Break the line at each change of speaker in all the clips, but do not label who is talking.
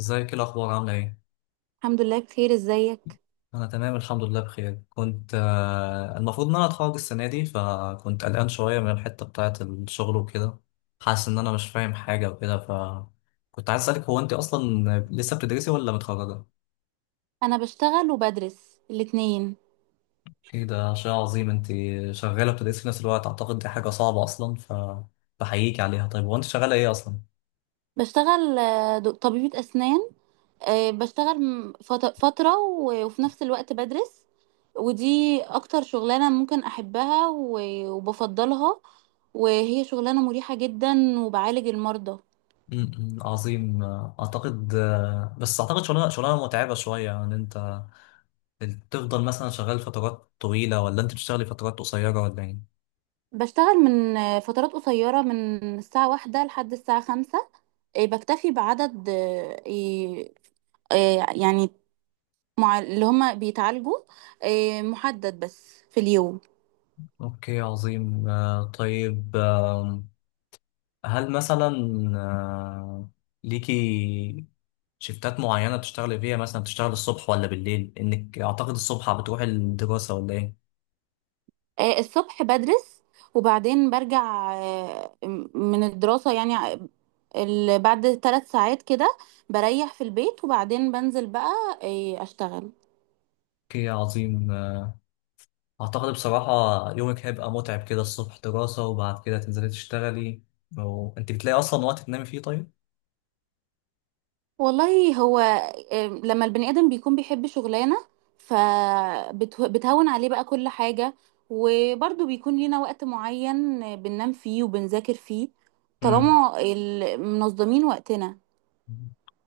ازيك؟ ايه الاخبار؟ عامله ايه؟
الحمد لله بخير، ازيك.
انا تمام الحمد لله بخير. كنت المفروض ان انا اتخرج السنه دي، فكنت قلقان شويه من الحته بتاعه الشغل وكده. حاسس ان انا مش فاهم حاجه وكده، فكنت عايز اسالك، هو انت اصلا لسه بتدرسي ولا متخرجه؟
انا بشتغل وبدرس الاتنين.
ايه ده، شيء عظيم انت! شغاله بتدرسي في نفس الوقت، اعتقد دي حاجه صعبه اصلا، ف بحييك عليها. طيب هو انت شغاله ايه اصلا؟
بشتغل طبيبة اسنان. بشتغل فترة وفي نفس الوقت بدرس. ودي اكتر شغلانة ممكن احبها وبفضلها، وهي شغلانة مريحة جدا وبعالج المرضى.
م- م، عظيم. اعتقد بس اعتقد شغلانه متعبه شويه. ان انت انت تفضل مثلا شغال فترات طويلة، ولا انت بتشتغلي فترات قصيرة، ولا ايه؟
بشتغل من فترات قصيرة، من الساعة واحدة لحد الساعة خمسة. بكتفي بعدد يعني مع اللي هما بيتعالجوا، محدد بس في اليوم.
اوكي، عظيم. طيب هل مثلا آه، ليكي شفتات معينة بتشتغلي فيها؟ مثلا بتشتغلي الصبح ولا بالليل؟ انك اعتقد الصبح بتروحي الدراسة، ولا ايه؟
الصبح بدرس، وبعدين برجع من الدراسة، يعني بعد ثلاث ساعات كده بريح في البيت، وبعدين بنزل بقى أشتغل.
اوكي، عظيم. اعتقد بصراحة يومك هيبقى متعب كده، الصبح دراسة وبعد كده تنزلي تشتغلي، وانت بتلاقي اصلا وقت تنامي فيه طيب؟
والله هو لما البني آدم بيكون بيحب شغلانة فبتهون عليه بقى كل حاجة، وبرضه بيكون لينا وقت معين بننام فيه وبنذاكر فيه،
مم.
طالما منظمين وقتنا.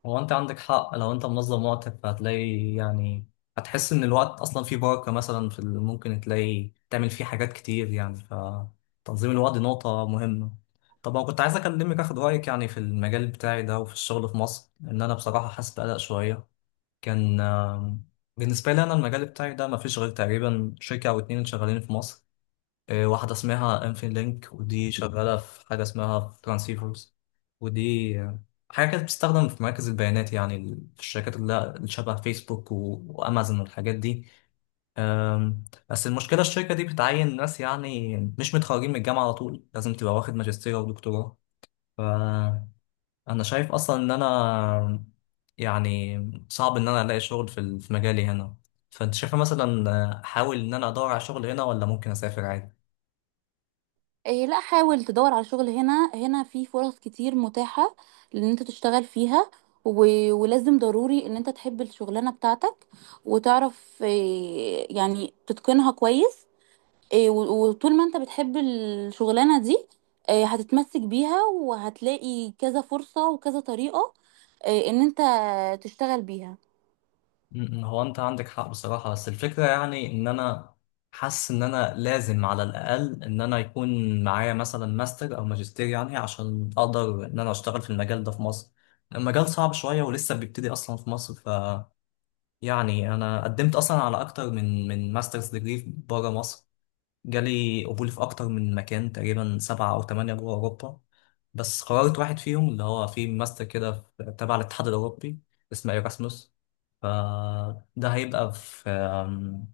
هو انت عندك حق، لو انت منظم وقتك فهتلاقي يعني هتحس ان الوقت اصلا فيه بركة. مثلا في ال- ممكن تلاقي تعمل فيه حاجات كتير يعني، فتنظيم الوقت دي نقطة مهمة. طب انا كنت عايز اكلمك اخد رأيك يعني في المجال بتاعي ده وفي الشغل في مصر، لان انا بصراحة حاسس بقلق شوية. كان بالنسبة لي انا المجال بتاعي ده مفيش غير تقريبا شركة او اتنين شغالين في مصر. إيه، واحدة اسمها انفين لينك، ودي شغالة في حاجة اسمها ترانسيفرز. ودي حاجة كانت بتستخدم في مراكز البيانات، يعني ال- في الشركات اللي شبه فيسبوك وأمازون والحاجات دي. بس المشكلة الشركة دي بتعين ناس يعني مش متخرجين من الجامعة على طول، لازم تبقى واخد ماجستير أو دكتوراه. فأنا شايف أصلا إن أنا يعني صعب إن أنا ألاقي شغل في ال- في مجالي هنا. فأنت شايفة مثلا أحاول إن أنا أدور على شغل هنا، ولا ممكن أسافر عادي؟
إيه لا، حاول تدور على شغل هنا، هنا في فرص كتير متاحة لان انت تشتغل فيها و... ولازم ضروري ان انت تحب الشغلانة بتاعتك وتعرف إيه يعني تتقنها كويس. إيه وطول ما انت بتحب الشغلانة دي، إيه هتتمسك بيها وهتلاقي كذا فرصة وكذا طريقة. إيه ان انت تشتغل بيها.
هو انت عندك حق بصراحة، بس الفكرة يعني ان انا حاسس ان انا لازم على الاقل ان انا يكون معايا مثلا ماستر او ماجستير، يعني عشان اقدر ان انا اشتغل في المجال ده في مصر. المجال صعب شوية ولسه بيبتدي اصلا في مصر، ف يعني انا قدمت اصلا على اكتر من ماسترز ديجري بره مصر. جالي قبول في أكتر من مكان، تقريبا سبعة أو تمانية جوه أوروبا. بس قررت واحد فيهم اللي هو في ماستر كده، تبع الاتحاد الأوروبي، اسمه إيراسموس. فده هيبقى في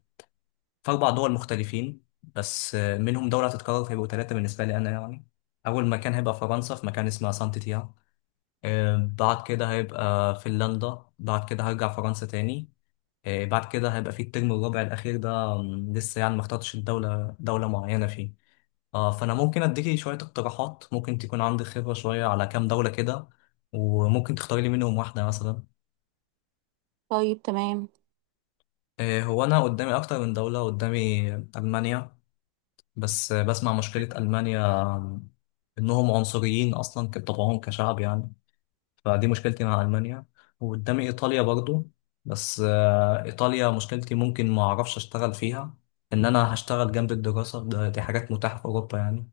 في أربع دول مختلفين، بس منهم دولة هتتكرر، فيبقوا تلاتة بالنسبة لي أنا يعني. أول مكان هيبقى فرنسا، في مكان اسمه سانت تيا. بعد كده هيبقى فنلندا، بعد كده هرجع فرنسا تاني. بعد كده هيبقى في الترم الرابع الأخير ده لسه يعني ما اخترتش دولة معينة فيه. آه، فأنا ممكن أديكي شوية اقتراحات، ممكن تكون عندك خبرة شوية على كام دولة كده، وممكن تختاري لي منهم واحدة مثلا.
طيب تمام.
آه، هو أنا قدامي أكتر من دولة. قدامي ألمانيا، بس بسمع مشكلة ألمانيا إنهم عنصريين أصلا كطبعهم كشعب يعني، فدي مشكلتي مع ألمانيا. وقدامي إيطاليا برضو، بس إيطاليا مشكلتي ممكن ما أعرفش أشتغل فيها، إن أنا هشتغل جنب الدراسة، دي حاجات متاحة في أوروبا يعني.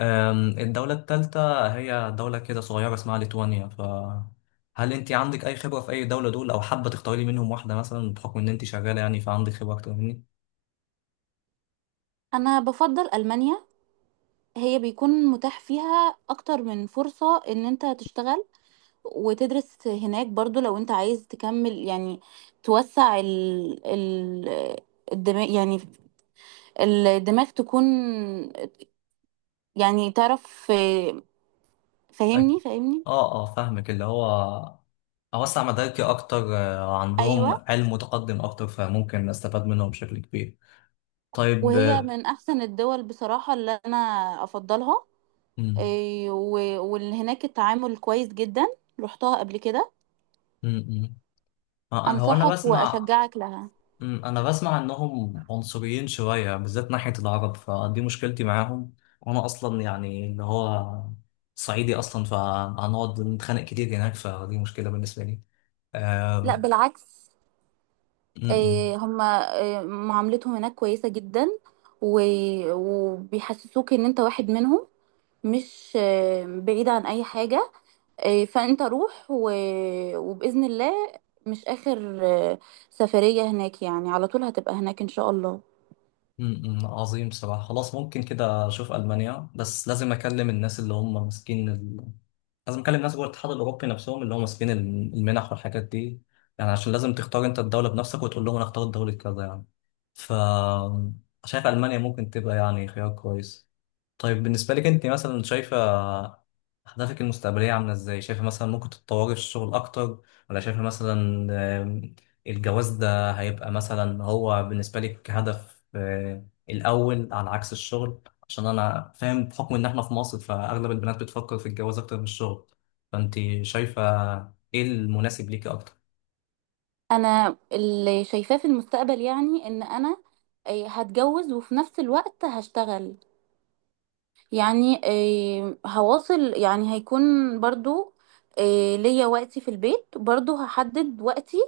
الدولة التالتة هي دولة كده صغيرة اسمها ليتوانيا. فهل أنت عندك أي خبرة في أي دولة دول، أو حابة تختاري لي منهم واحدة مثلا بحكم إن أنت شغالة يعني فعندك خبرة أكتر مني؟
انا بفضل ألمانيا، هي بيكون متاح فيها اكتر من فرصة ان انت تشتغل وتدرس هناك برضو، لو انت عايز تكمل يعني توسع ال الدماغ، يعني الدماغ تكون يعني تعرف
أي.
فاهمني، فاهمني.
آه آه، فاهمك. اللي هو أوسع مداركي أكتر، عندهم
ايوه.
علم متقدم أكتر فممكن أستفاد منهم بشكل كبير. طيب.
وهي من احسن الدول بصراحة اللي انا افضلها.
مم.
اي، واللي هناك التعامل كويس جدا، رحتها قبل كده.
مم. مم. انا انا
انصحك
بسمع.
واشجعك لها.
مم. انا بسمع انهم عنصريين شويه بالذات ناحيه العرب، فدي مشكلتي معاهم. وانا اصلا يعني اللي هو صعيدي اصلا، فهنقعد نتخانق كتير هناك، فدي مشكله بالنسبه لي.
لا
آم،
بالعكس،
مم.
هما معاملتهم هناك كويسة جدا وبيحسسوك ان انت واحد منهم، مش بعيد عن اي حاجة. فانت روح وبإذن الله مش آخر سفرية هناك، يعني على طول هتبقى هناك ان شاء الله.
مم. مم. عظيم بصراحه. خلاص ممكن كده اشوف المانيا، بس لازم اكلم الناس اللي هم ماسكين، لازم اكلم ناس جوه الاتحاد الاوروبي نفسهم اللي هم ماسكين المنح والحاجات دي، يعني عشان لازم تختار انت الدوله بنفسك وتقول لهم انا اختار دوله كذا يعني. ف شايف المانيا ممكن تبقى يعني خيار كويس. طيب بالنسبة لك انت، مثلا شايفة أهدافك المستقبلية عاملة ازاي؟ شايفة مثلا ممكن تتطوري في الشغل أكتر، ولا شايفة مثلا آم، الجواز ده هيبقى مثلا هو بالنسبة لك هدف الأول على عكس الشغل؟ عشان أنا فاهم بحكم إن احنا في مصر فأغلب البنات بتفكر في الجواز أكتر من الشغل، فأنت شايفة ايه المناسب ليكي أكتر؟
انا اللي شايفاه في المستقبل يعني ان انا هتجوز وفي نفس الوقت هشتغل، يعني هواصل، يعني هيكون برضو ليا وقتي في البيت، برضو هحدد وقتي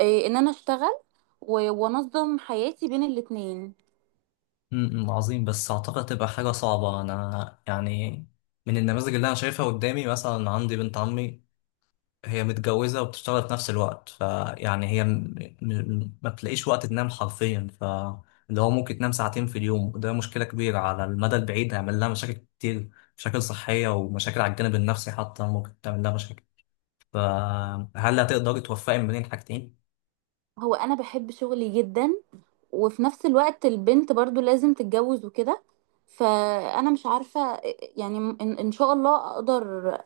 ان انا اشتغل وانظم حياتي بين الاتنين.
امم، عظيم. بس أعتقد تبقى حاجة صعبة. أنا يعني من النماذج اللي أنا شايفها قدامي، مثلا عندي بنت عمي، هي متجوزة وبتشتغل في نفس الوقت، فيعني هي ما بتلاقيش وقت تنام حرفيا. ف اللي هو ممكن تنام ساعتين في اليوم، وده مشكلة كبيرة على المدى البعيد، هيعمل لها مشاكل كتير، مشاكل صحية ومشاكل على الجانب النفسي حتى ممكن تعمل لها مشاكل. فهل هتقدري توفقي ما بين الحاجتين؟
هو انا بحب شغلي جدا، وفي نفس الوقت البنت برضو لازم تتجوز وكده. فانا مش عارفة يعني ان إن شاء الله اقدر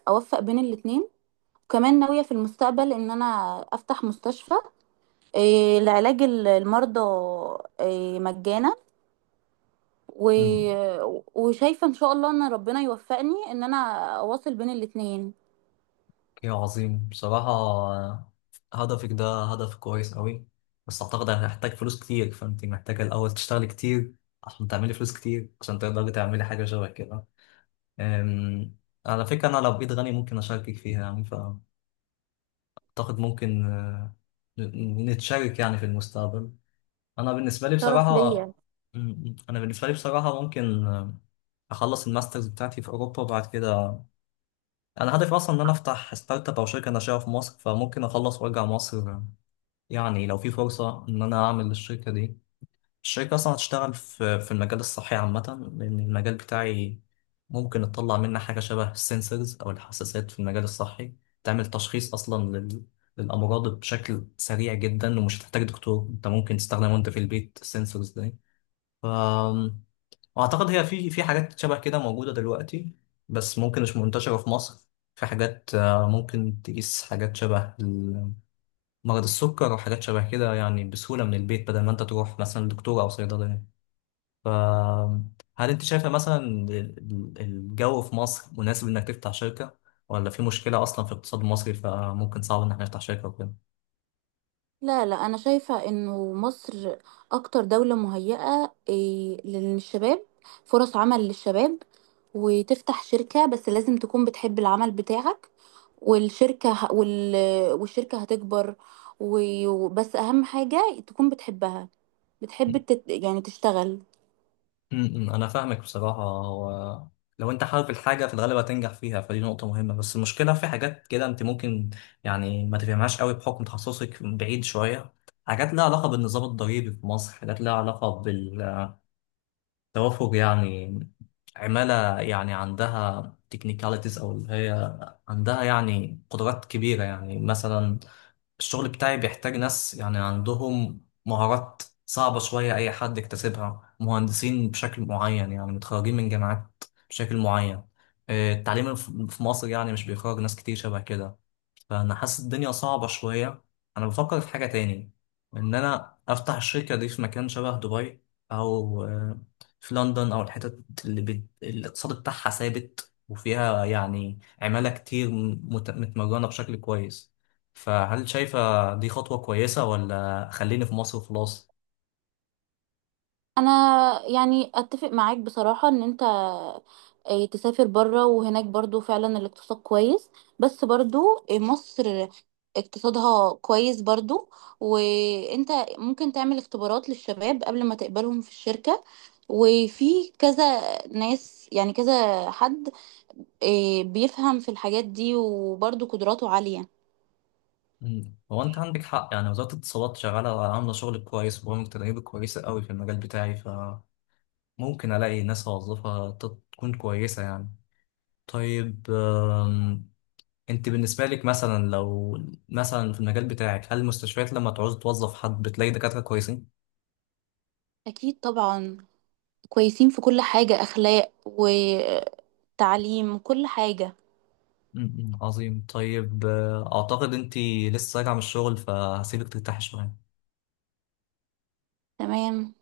اوفق بين الاتنين. وكمان ناوية في المستقبل ان انا افتح مستشفى لعلاج المرضى مجانا، و...
امم.
وشايفة ان شاء الله ان ربنا يوفقني ان انا اواصل بين الاتنين.
يا عظيم بصراحة، هدفك ده هدف كويس قوي، بس أعتقد هتحتاج فلوس كتير، فأنت محتاجة الأول تشتغلي كتير عشان تعملي فلوس كتير عشان تقدري تعملي حاجة شبه كده. أم، على فكرة أنا لو بإيد غني ممكن أشاركك فيها يعني، فأعتقد ممكن نتشارك يعني في المستقبل. أنا بالنسبة لي
شرف
بصراحة
ليا.
أنا بالنسبة لي بصراحة ممكن أخلص الماسترز بتاعتي في أوروبا، وبعد كده أنا هدفي أصلا إن أنا أفتح ستارت أب أو شركة ناشئة في مصر، فممكن أخلص وأرجع مصر. يعني لو في فرصة إن أنا أعمل الشركة دي، الشركة أصلا هتشتغل في المجال الصحي عامة، لأن المجال بتاعي ممكن تطلع منه حاجة شبه السنسورز أو الحساسات في المجال الصحي، تعمل تشخيص أصلا للأمراض بشكل سريع جدا، ومش هتحتاج دكتور، أنت ممكن تستخدمه أنت في البيت، السنسورز دي. ف... وأعتقد هي في حاجات شبه كده موجودة دلوقتي، بس ممكن مش منتشرة في مصر. في حاجات ممكن تقيس حاجات شبه ال- مرض السكر وحاجات شبه كده يعني بسهولة من البيت، بدل ما أنت تروح مثلا دكتور أو صيدلية. فهل انت شايفة مثلا ال- الجو في مصر مناسب انك تفتح شركة، ولا في مشكلة اصلا في الاقتصاد المصري فممكن صعب ان احنا نفتح شركة وكده؟
لا لا، انا شايفة انه مصر اكتر دولة مهيئة، إيه، للشباب، فرص عمل للشباب وتفتح شركة، بس لازم تكون بتحب العمل بتاعك والشركة ه- وال... والشركة هتكبر، بس اهم حاجة تكون بتحبها، بتحب يعني تشتغل.
انا فاهمك بصراحة. هو لو انت حابب الحاجة في الغالب هتنجح فيها، فدي نقطة مهمة. بس المشكلة في حاجات كده انت ممكن يعني ما تفهمهاش قوي بحكم تخصصك بعيد شوية. حاجات لها علاقة بالنظام الضريبي في مصر، حاجات لها علاقة توافق يعني عمالة، يعني عندها تكنيكاليتيز، أو اللي هي عندها يعني قدرات كبيرة. يعني مثلا الشغل بتاعي بيحتاج ناس يعني عندهم مهارات صعبة شوية، أي حد يكتسبها مهندسين بشكل معين يعني، متخرجين من جامعات بشكل معين. التعليم في مصر يعني مش بيخرج ناس كتير شبه كده. فانا حاسس الدنيا صعبة شوية. انا بفكر في حاجة تاني، ان انا افتح الشركة دي في مكان شبه دبي، او في لندن او الحتت اللي الاقتصاد بتاعها ثابت، وفيها يعني عمالة كتير متمرنة بشكل كويس. فهل شايفة دي خطوة كويسة، ولا خليني في مصر وخلاص؟
انا يعني اتفق معاك بصراحة ان انت تسافر بره وهناك برضو فعلا الاقتصاد كويس، بس برضو مصر اقتصادها كويس برضو. وانت ممكن تعمل اختبارات للشباب قبل ما تقبلهم في الشركة، وفي كذا ناس، يعني كذا حد بيفهم في الحاجات دي وبرضو قدراته عالية.
مم. هو انت عندك حق، يعني وزارة الاتصالات شغالة، عاملة شغل كويس وبرامج تدريب كويسة قوي في المجال بتاعي، فممكن الاقي ناس اوظفها تكون كويسة يعني. طيب انت بالنسبة لك مثلا لو مثلا في المجال بتاعك هل المستشفيات لما تعوز توظف حد بتلاقي دكاترة كويسين؟
اكيد طبعا، كويسين في كل حاجة، اخلاق وتعليم كل حاجة.
م- م. عظيم. طيب اعتقد انت لسه راجعة من الشغل، فهسيبك ترتاحي شوية.
تمام.